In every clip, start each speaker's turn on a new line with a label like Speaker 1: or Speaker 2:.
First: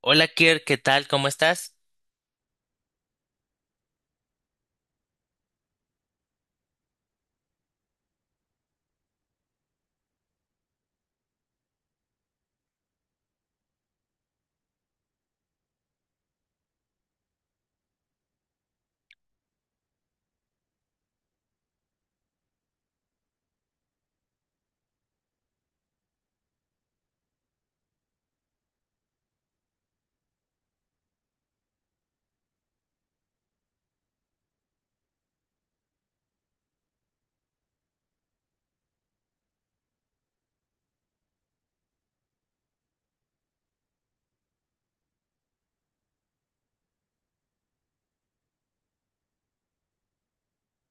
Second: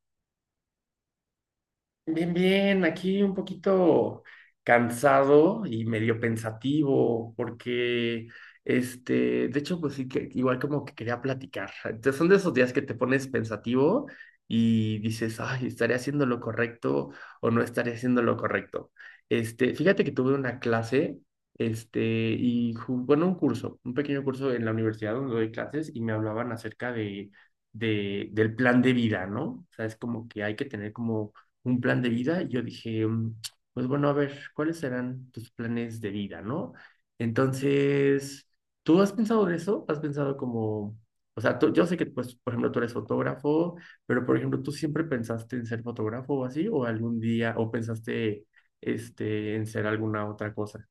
Speaker 1: Hola Kier, ¿qué tal? ¿Cómo estás?
Speaker 2: Bien, bien, aquí un poquito cansado y medio pensativo, porque de hecho, pues sí que igual como que quería platicar. Entonces, son de esos días que te pones pensativo y dices, ay, ¿estaré haciendo lo correcto o no estaré haciendo lo correcto? Fíjate que tuve una clase, y bueno, un pequeño curso en la universidad donde doy clases y me hablaban acerca del plan de vida, ¿no? O sea, es como que hay que tener como un plan de vida, y yo dije, pues bueno, a ver, ¿cuáles serán tus planes de vida, no? Entonces, ¿tú has pensado en eso? ¿Has pensado como, o sea, yo sé que, pues, por ejemplo, tú eres fotógrafo, pero, por ejemplo, ¿tú siempre pensaste en ser fotógrafo o así? ¿O algún día, o pensaste, en ser alguna otra cosa?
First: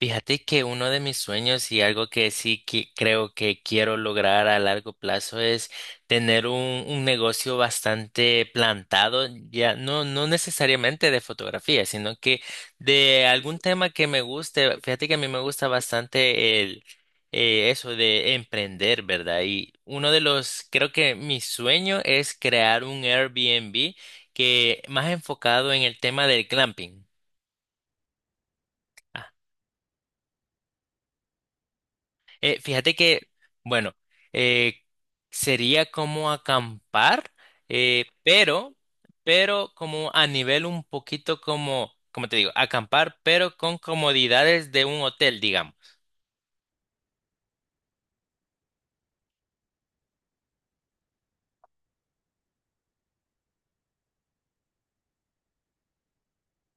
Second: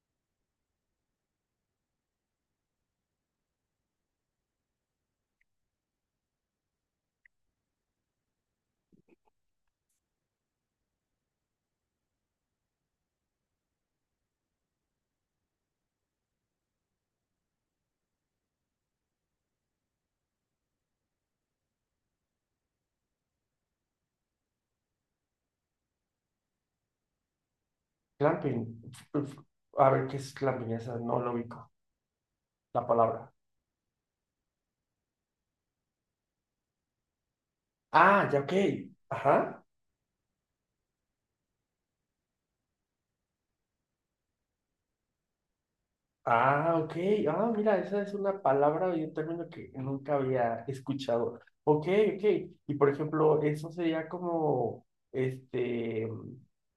Speaker 1: Fíjate que uno de mis sueños y algo que sí que creo que quiero lograr a largo plazo es tener un negocio bastante plantado, ya no necesariamente de fotografía, sino que de algún tema que me guste. Fíjate que a mí me gusta bastante el eso de emprender, ¿verdad? Y uno de los, creo que mi sueño es crear un Airbnb que más enfocado en el tema del glamping.
Speaker 2: Clamping. Uf, a ver, ¿qué es clamping? Esa no lo ubico. La
Speaker 1: Fíjate que,
Speaker 2: palabra.
Speaker 1: bueno, eh, sería como acampar, eh,
Speaker 2: Ah, ya, ok.
Speaker 1: pero,
Speaker 2: Ajá.
Speaker 1: pero como a nivel un poquito como, como te digo, acampar, pero con comodidades de un hotel, digamos.
Speaker 2: Ah, ok. Ah, mira, esa es una palabra y un término que nunca había escuchado. Ok, ok. Y por ejemplo, eso sería como,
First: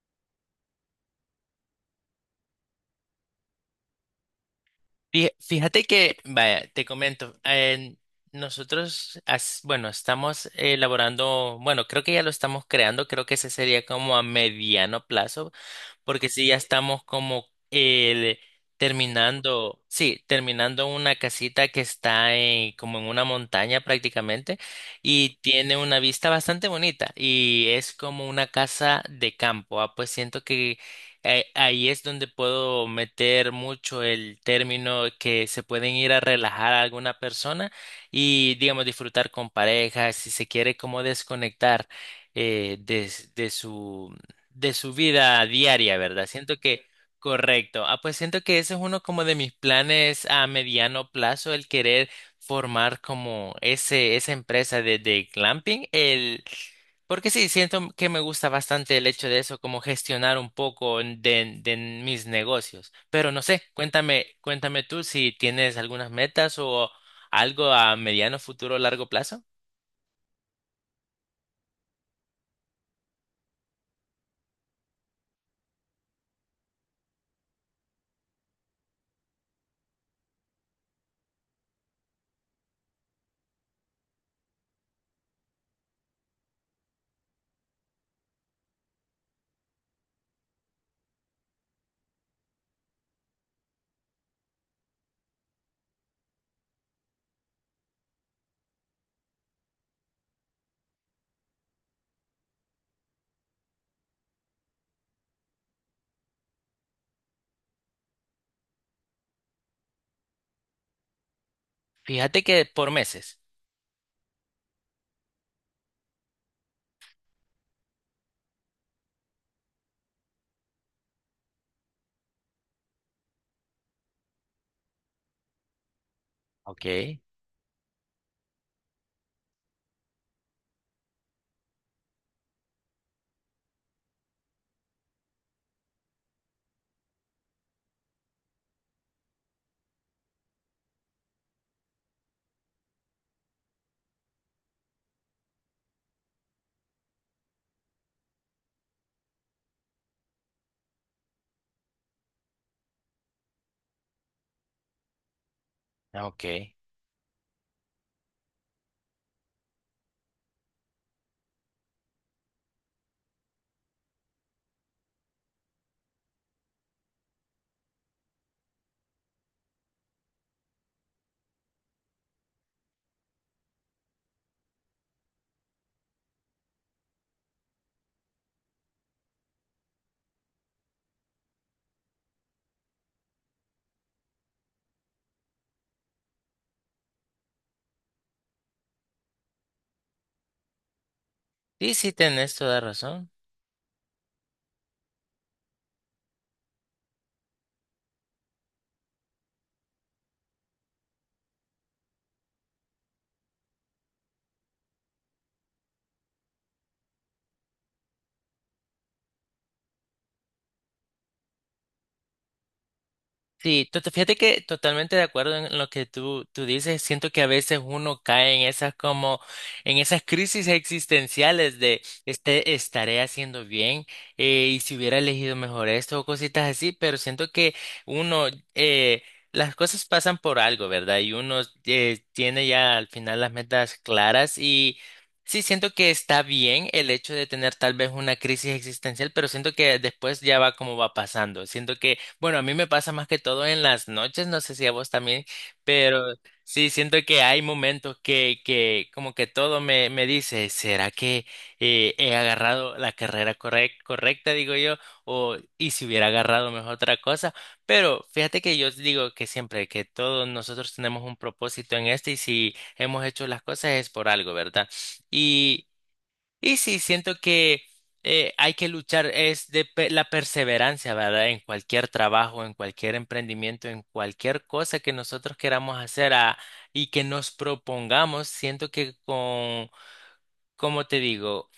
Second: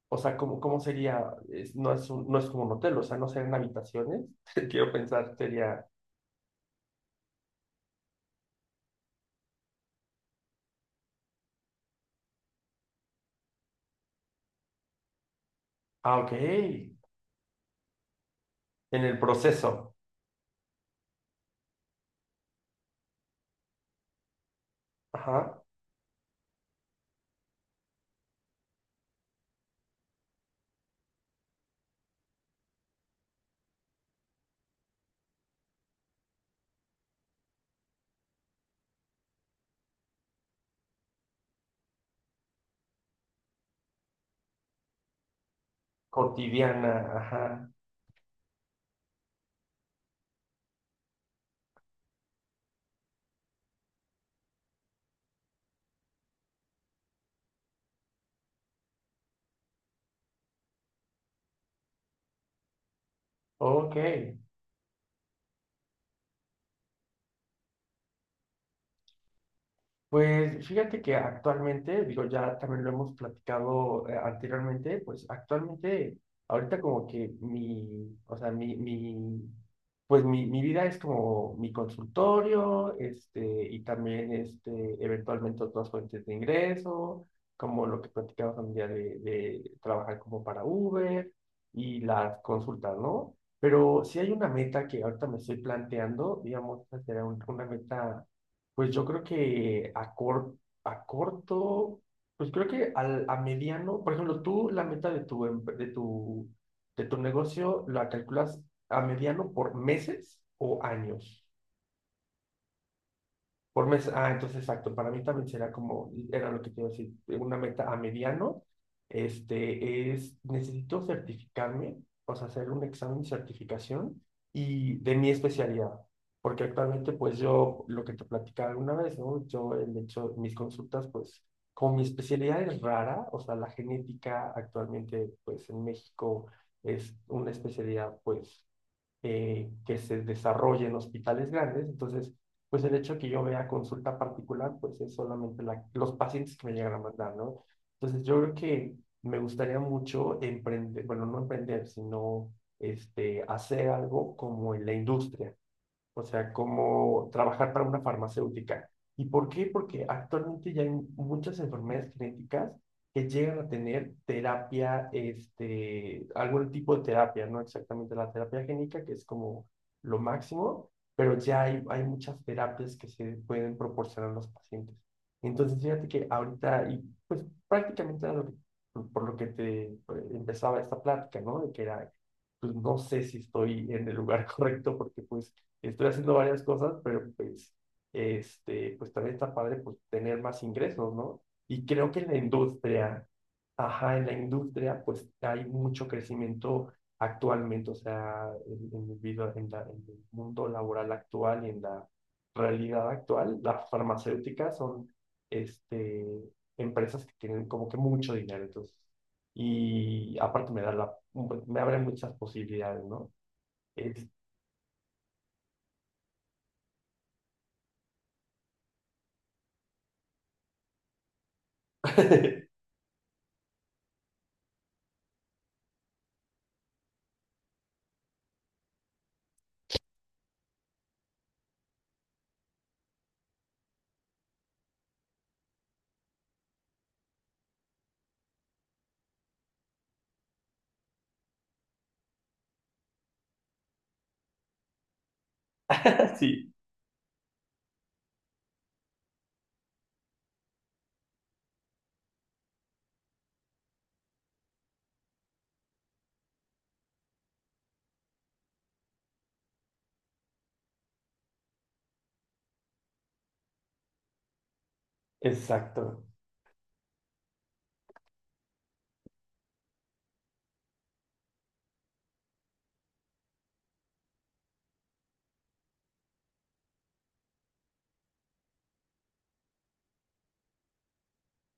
Speaker 2: o sea, como, ¿cómo sería? No es no es como un hotel, o sea, no serían habitaciones. Quiero
Speaker 1: Fí-
Speaker 2: pensar,
Speaker 1: Fíjate
Speaker 2: sería,
Speaker 1: que, vaya, te comento, nosotros, bueno, estamos elaborando, bueno, creo que ya lo estamos creando, creo que ese sería como a mediano plazo,
Speaker 2: ah,
Speaker 1: porque
Speaker 2: ok,
Speaker 1: sí, ya
Speaker 2: en
Speaker 1: estamos como el,
Speaker 2: el
Speaker 1: terminando,
Speaker 2: proceso,
Speaker 1: sí, terminando una casita que está en, como en una montaña prácticamente y
Speaker 2: ajá,
Speaker 1: tiene una vista bastante bonita y es como una casa de campo. Ah, pues siento que ahí es donde puedo meter mucho el término que se pueden ir a relajar a alguna persona y, digamos, disfrutar con pareja, si se quiere como desconectar de su de su vida diaria, ¿verdad? Siento que,
Speaker 2: cotidiana, ajá,
Speaker 1: correcto. Ah, pues siento que ese es uno como de mis planes a mediano plazo, el querer formar como esa empresa de glamping. Porque sí, siento que me gusta bastante el hecho de eso, como gestionar un poco de mis negocios. Pero no sé,
Speaker 2: ok.
Speaker 1: cuéntame, cuéntame tú si tienes algunas metas o algo a mediano, futuro, largo plazo.
Speaker 2: Pues fíjate que actualmente, digo, ya también lo hemos platicado anteriormente, pues actualmente, ahorita como que mi, o sea, pues mi vida es como mi consultorio, y también, eventualmente otras fuentes de ingreso, como lo que platicamos un día de trabajar como para Uber y las consultas, ¿no? Pero si hay una meta que ahorita me estoy planteando, digamos, esa será una meta, pues yo creo que a corto, pues creo que a mediano, por ejemplo, tú la meta de tu, de tu negocio la calculas a mediano por meses o años.
Speaker 1: Fíjate que por meses.
Speaker 2: Por mes, ah, entonces exacto, para mí también será como, era lo que te iba a decir, una meta a mediano, necesito certificarme, o sea, hacer un examen de certificación y de mi especialidad, porque
Speaker 1: Ok,
Speaker 2: actualmente pues yo, lo que te platicaba alguna vez, ¿no? Yo, de hecho, mis consultas pues, como mi especialidad es rara, o sea, la genética actualmente pues en México es una especialidad pues que se desarrolle en hospitales grandes. Entonces, pues el hecho de que yo vea consulta particular, pues es solamente los pacientes que me llegan a mandar, ¿no? Entonces, yo creo que me gustaría mucho emprender, bueno, no emprender, sino hacer algo como en la industria, o sea,
Speaker 1: ok.
Speaker 2: como trabajar para una farmacéutica. ¿Y por qué? Porque actualmente ya hay muchas enfermedades genéticas que llegan a tener terapia, algún tipo de terapia, no exactamente la terapia génica, que es como lo máximo, pero ya hay muchas terapias que se pueden proporcionar a los pacientes. Entonces, fíjate que ahorita, y pues prácticamente era por lo que te empezaba esta plática, ¿no? De que era, pues no sé si estoy en el lugar correcto porque pues estoy haciendo varias cosas, pero pues, pues también está padre pues, tener más ingresos, ¿no? Y
Speaker 1: Sí,
Speaker 2: creo
Speaker 1: sí,
Speaker 2: que en la
Speaker 1: tenés toda
Speaker 2: industria,
Speaker 1: razón.
Speaker 2: ajá, en la industria, pues hay mucho crecimiento actualmente, o sea, en el en el mundo laboral actual y en la realidad actual, las farmacéuticas son, este, empresas que tienen como que mucho dinero, entonces, y aparte me da la, me abre muchas posibilidades, ¿no?
Speaker 1: Sí,
Speaker 2: Es-
Speaker 1: fíjate que totalmente de acuerdo en lo que tú dices. Siento que a veces uno cae en esas como, en esas crisis existenciales de este, estaré haciendo bien. Y si hubiera elegido mejor esto o cositas así, pero siento que uno, eh, las cosas pasan por algo, ¿verdad? Y uno tiene ya al final las metas claras y sí siento que está bien el hecho de tener tal vez una crisis existencial, pero siento que después ya va como va pasando. Siento que bueno, a mí me pasa más que todo en las noches, no sé si a vos también, pero
Speaker 2: Sí.
Speaker 1: sí siento que hay momentos que como que todo me dice, ¿será que he agarrado la carrera correcta, digo yo? O, y si hubiera agarrado mejor otra cosa. Pero fíjate que yo digo que siempre, que todos nosotros tenemos un propósito en este y si hemos hecho las cosas es por algo, ¿verdad?
Speaker 2: Exacto.
Speaker 1: Y sí, siento que hay que luchar, es de la perseverancia, ¿verdad? En cualquier trabajo, en cualquier emprendimiento, en cualquier cosa que nosotros queramos hacer y que nos propongamos, siento que con, como te digo,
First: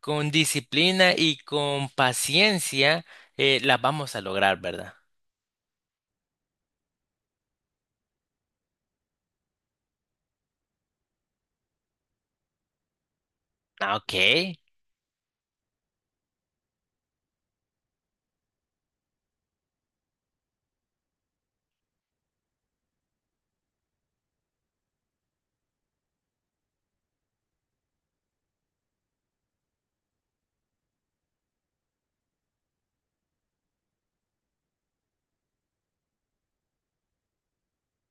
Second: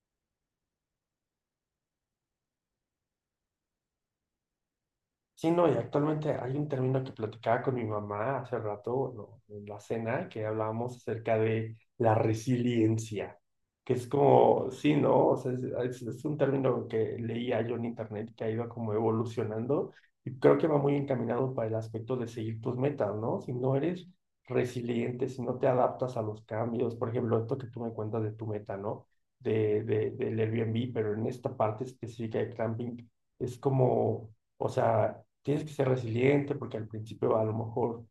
Speaker 1: con disciplina y con paciencia, las vamos a lograr, ¿verdad?
Speaker 2: Sí, no, y actualmente hay un término que platicaba con mi mamá hace rato, ¿no? En la cena, que hablábamos acerca de la resiliencia, que
Speaker 1: Ah,
Speaker 2: es
Speaker 1: ok.
Speaker 2: como, sí, ¿no? O sea, es un término que leía yo en internet que ha ido como evolucionando y creo que va muy encaminado para el aspecto de seguir tus metas, ¿no? Si no eres resiliente, si no te adaptas a los cambios, por ejemplo, esto que tú me cuentas de tu meta, ¿no? Del Airbnb, pero en esta parte específica de camping, es como. O sea, tienes que ser resiliente porque al principio a lo mejor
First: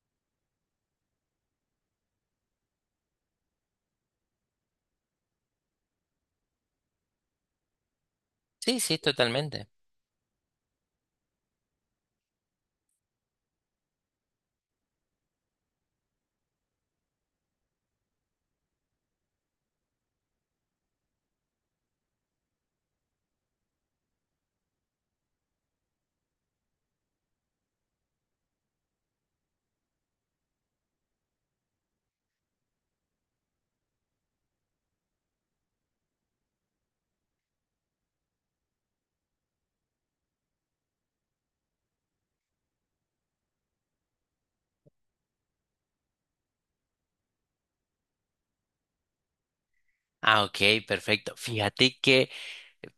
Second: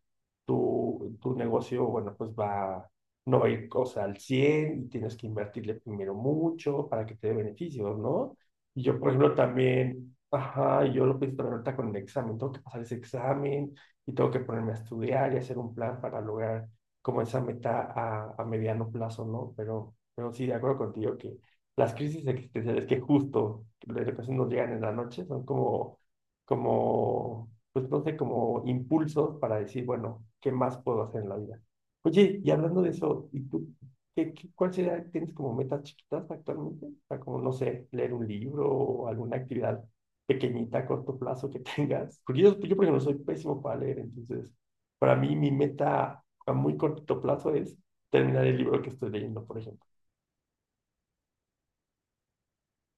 Speaker 2: tu negocio, bueno, pues va, no va a ir, o sea, al 100 y tienes que invertirle primero mucho para que te dé beneficios, ¿no?
Speaker 1: Sí,
Speaker 2: Y yo,
Speaker 1: sí,
Speaker 2: por ejemplo,
Speaker 1: totalmente.
Speaker 2: también, ajá, y yo lo pienso también ahorita con el examen, tengo que pasar ese examen y tengo que ponerme a estudiar y hacer un plan para lograr como esa meta a mediano plazo, ¿no? Pero sí, de acuerdo contigo que las crisis existenciales que justo de repente nos llegan en la noche son como, pues no sé, como impulsos para decir, bueno, ¿qué más puedo hacer en la vida? Oye, y hablando de eso, ¿y tú cuál sería, tienes como metas chiquitas actualmente? O sea, como, no sé, leer un libro o alguna actividad pequeñita a corto plazo que tengas. Porque yo por ejemplo, soy pésimo para leer, entonces, para mí mi meta a muy corto plazo es terminar el libro que estoy leyendo, por ejemplo.
Speaker 1: Ah, ok, perfecto. Fíjate que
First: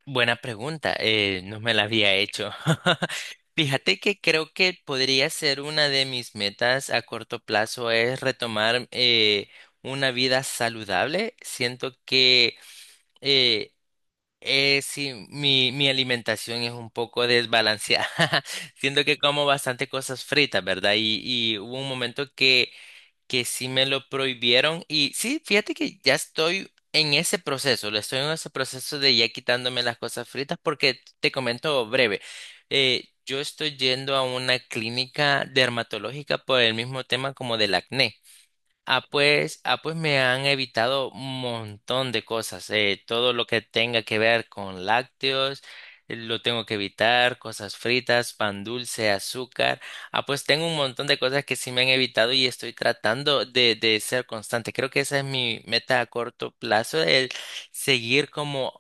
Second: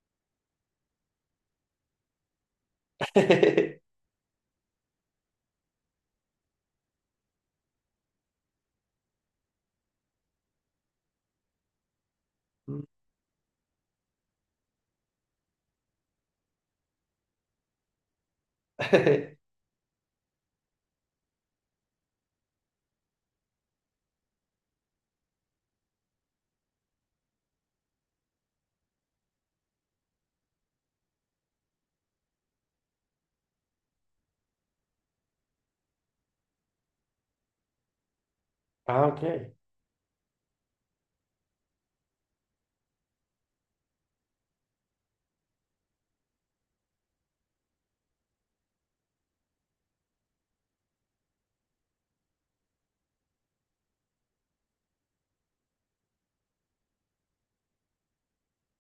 Speaker 1: buena pregunta, no me la había hecho. Fíjate que creo que podría ser una de mis metas a corto plazo es retomar una vida saludable. Siento que
Speaker 2: Mm,
Speaker 1: eh, sí, mi alimentación es un poco desbalanceada. Siento que como bastante cosas fritas, ¿verdad? Y hubo un momento que sí me lo prohibieron y sí, fíjate que ya estoy en ese proceso, le estoy en ese proceso de ya quitándome las cosas fritas porque te comento breve, yo estoy yendo a una clínica dermatológica por el mismo tema como del acné.
Speaker 2: ah, ok.
Speaker 1: Ah, pues me han evitado un montón de cosas. Todo lo que tenga que ver con lácteos, lo tengo que evitar, cosas fritas, pan dulce, azúcar. Ah, pues tengo un montón de cosas que sí me han evitado y estoy tratando de ser constante. Creo que esa es mi meta a corto plazo, el seguir como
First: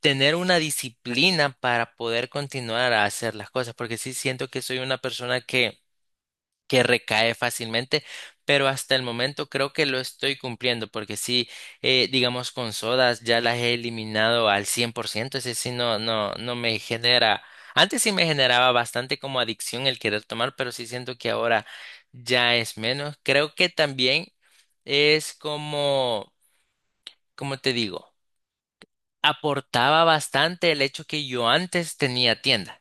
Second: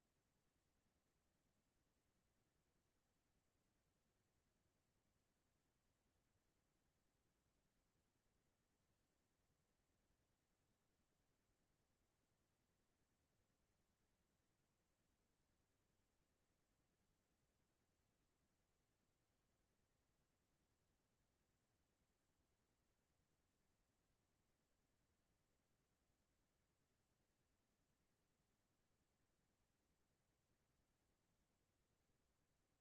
Speaker 1: tener una disciplina para poder continuar a hacer las cosas, porque sí siento que soy una persona que recae fácilmente, pero hasta el momento creo que lo estoy cumpliendo, porque sí, digamos con sodas ya las he eliminado al 100%, ese sí no me genera, antes sí me generaba bastante como adicción el querer tomar, pero sí siento que ahora ya es menos. Creo que también es como, como te digo, aportaba bastante el hecho que yo antes tenía tienda.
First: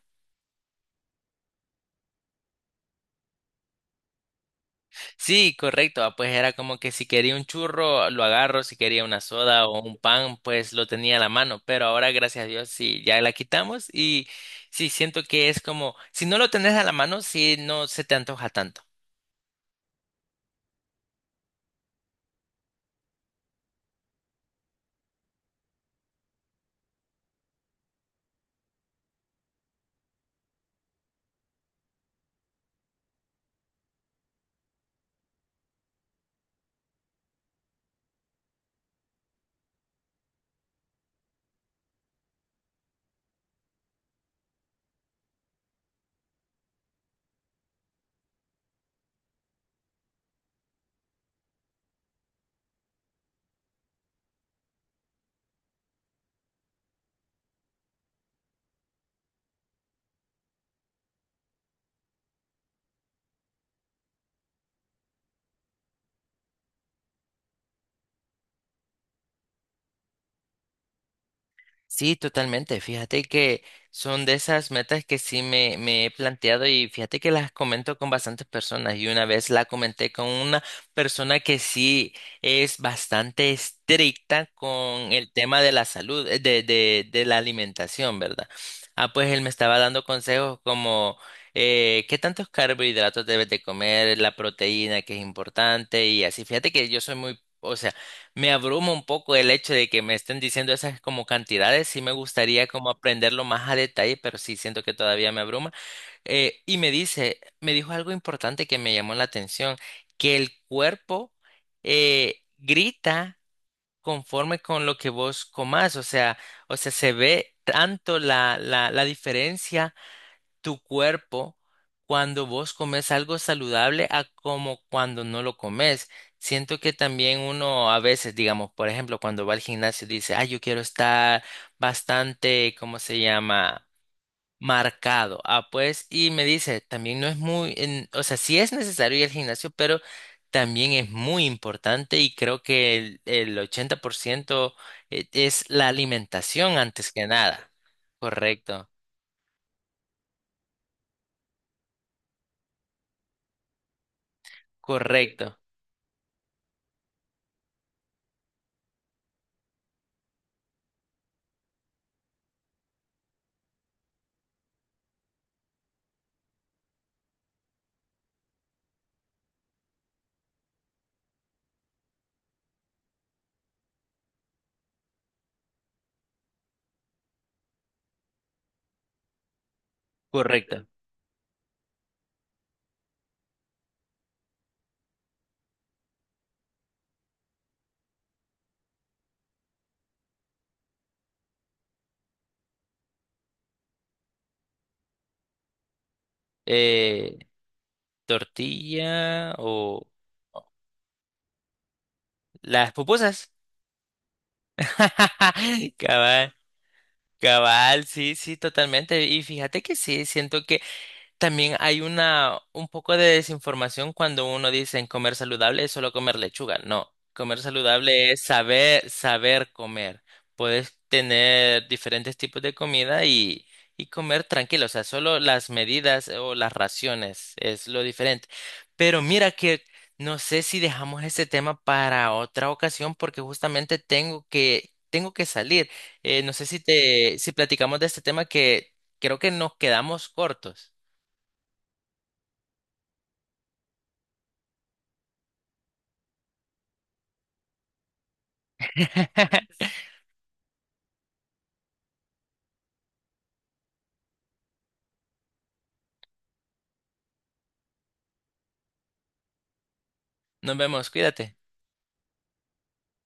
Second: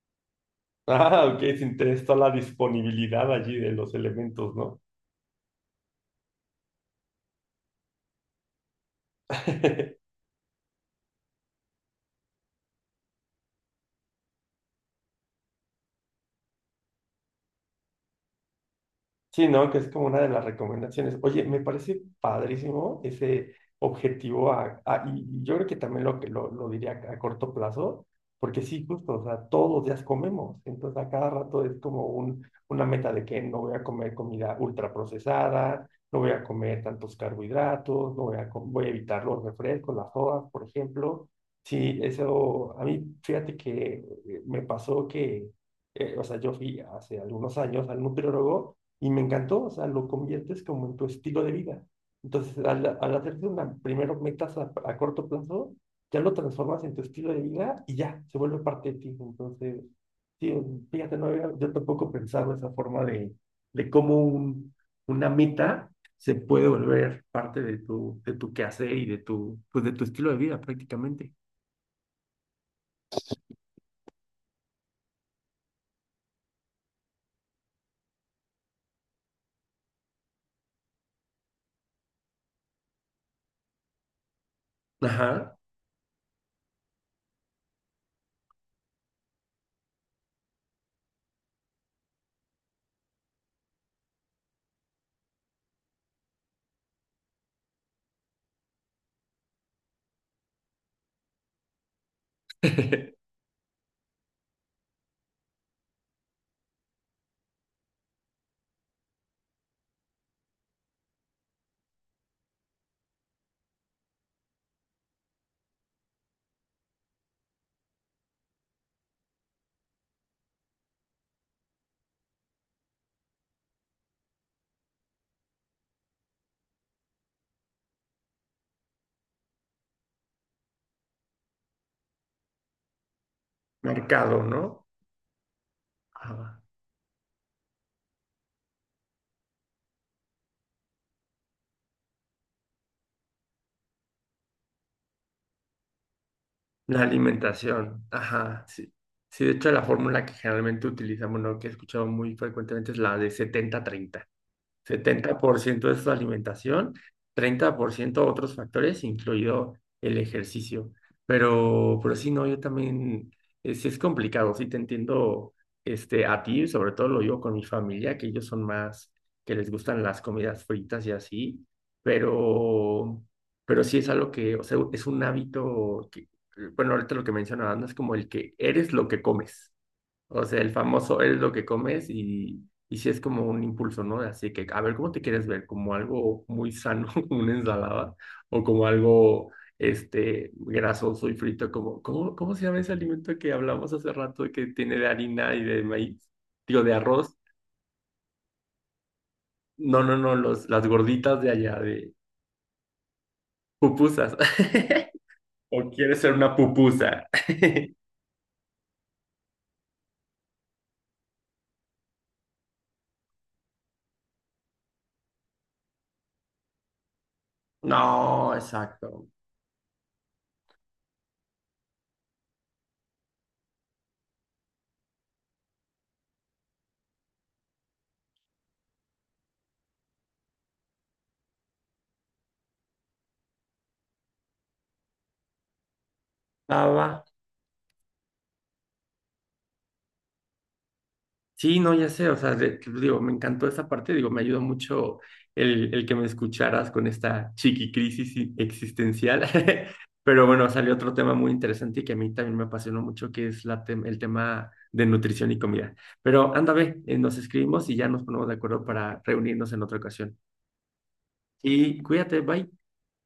Speaker 2: Ah, ok, se interesa la disponibilidad allí de los elementos, ¿no?
Speaker 1: Sí, correcto. Pues era como que si quería un churro, lo agarro, si quería una soda o un pan, pues lo tenía a la mano. Pero ahora, gracias a Dios, sí, ya la quitamos y sí, siento que es como, si no lo tenés a la mano, sí, no se te antoja tanto.
Speaker 2: Sí, ¿no? Que es como una de las recomendaciones. Oye, me parece padrísimo ese objetivo y yo creo que también lo diría a corto plazo, porque sí, justo, o sea, todos los días comemos, entonces a cada rato es como un, una meta de que no voy a comer comida ultraprocesada, no voy a comer tantos carbohidratos, no voy a, com- voy a evitar los refrescos, las sodas, por ejemplo. Sí, eso, a mí, fíjate que me pasó que, o sea, yo fui hace algunos años al nutriólogo, y me encantó, o sea, lo conviertes como en tu estilo de vida. Entonces, al hacerte una, primero metas a corto plazo, ya lo transformas en tu estilo de vida y ya, se vuelve parte de ti. Entonces, sí, fíjate, yo tampoco pensaba esa forma de cómo un, una meta se puede volver parte de tu, quehacer y pues de tu estilo de vida prácticamente.
Speaker 1: Sí, totalmente. Fíjate que son de esas metas que sí me he planteado y fíjate que las comento con bastantes personas y una vez la comenté con una persona que sí es bastante estricta con el
Speaker 2: Ajá.
Speaker 1: tema de la salud, de la alimentación, ¿verdad? Ah, pues él me estaba dando consejos como qué tantos carbohidratos debes de comer, la proteína que es importante y así. Fíjate que yo soy muy... O sea, me abruma un poco el hecho de que me estén diciendo esas como cantidades, sí me gustaría como aprenderlo más a detalle, pero sí siento que todavía me abruma. Y me dice, me dijo algo importante que me llamó la atención, que el cuerpo grita conforme con lo que vos comás, o sea, se ve tanto la diferencia tu cuerpo cuando vos comes algo saludable a como cuando no lo comes. Siento que también uno a veces, digamos, por ejemplo, cuando va al gimnasio dice, ah, yo quiero estar bastante, ¿cómo se llama?
Speaker 2: Mercado, ¿no?
Speaker 1: Marcado. Ah, pues, y me
Speaker 2: Ajá.
Speaker 1: dice, también no es muy, o sea, sí es necesario ir al gimnasio, pero también es muy importante y creo que el 80% es la alimentación
Speaker 2: La
Speaker 1: antes que nada.
Speaker 2: alimentación, ajá.
Speaker 1: Correcto,
Speaker 2: Sí, sí, de hecho la fórmula que generalmente utilizamos, ¿no? Que he escuchado muy frecuentemente es la de 70 treinta, setenta
Speaker 1: correcto,
Speaker 2: por ciento es su alimentación, 30% otros factores, incluido el ejercicio. Pero sí, no, yo también, es complicado, sí te entiendo, a ti, sobre todo lo digo con mi familia, que ellos son más, que les gustan las comidas fritas y así, pero, pero sí es algo que, o sea, es un hábito que, bueno, ahorita lo que mencionaban es como el que eres lo que comes. O sea, el
Speaker 1: correcto.
Speaker 2: famoso eres lo que comes y sí es como un impulso, ¿no? Así que, a ver, ¿cómo te quieres ver? ¿Como algo muy sano, como una ensalada? ¿O como algo, grasoso y frito? Como, cómo se llama ese alimento que hablamos hace rato que tiene de harina y de maíz? Digo, de
Speaker 1: Eh,
Speaker 2: arroz.
Speaker 1: Tortilla
Speaker 2: No,
Speaker 1: o
Speaker 2: no, no, las gorditas de allá, de
Speaker 1: las pupusas.
Speaker 2: pupusas. ¿O quieres ser
Speaker 1: Cabal,
Speaker 2: una pupusa?
Speaker 1: cabal, sí, sí, totalmente. Y fíjate que sí, siento que también hay una, un poco de desinformación cuando uno dice en comer saludable es solo comer lechuga. No, comer saludable es
Speaker 2: No,
Speaker 1: saber,
Speaker 2: exacto.
Speaker 1: saber comer. Puedes tener diferentes tipos de comida y comer tranquilo. O sea, solo las medidas o las raciones es lo diferente. Pero mira que no sé si dejamos ese tema para otra ocasión porque justamente tengo que salir. No sé si
Speaker 2: Ah, va.
Speaker 1: te, si platicamos de este tema que creo que nos quedamos cortos.
Speaker 2: Sí, no, ya sé, o sea, digo, me encantó esa parte, digo, me ayudó mucho el que me escucharas con esta chiqui crisis existencial, pero bueno, salió otro tema muy interesante y que a mí también me apasionó mucho, que es el tema de nutrición y comida. Pero anda, ve, nos escribimos y ya nos ponemos de acuerdo para reunirnos en otra ocasión.
Speaker 1: Nos vemos, cuídate.
Speaker 2: Y cuídate, bye.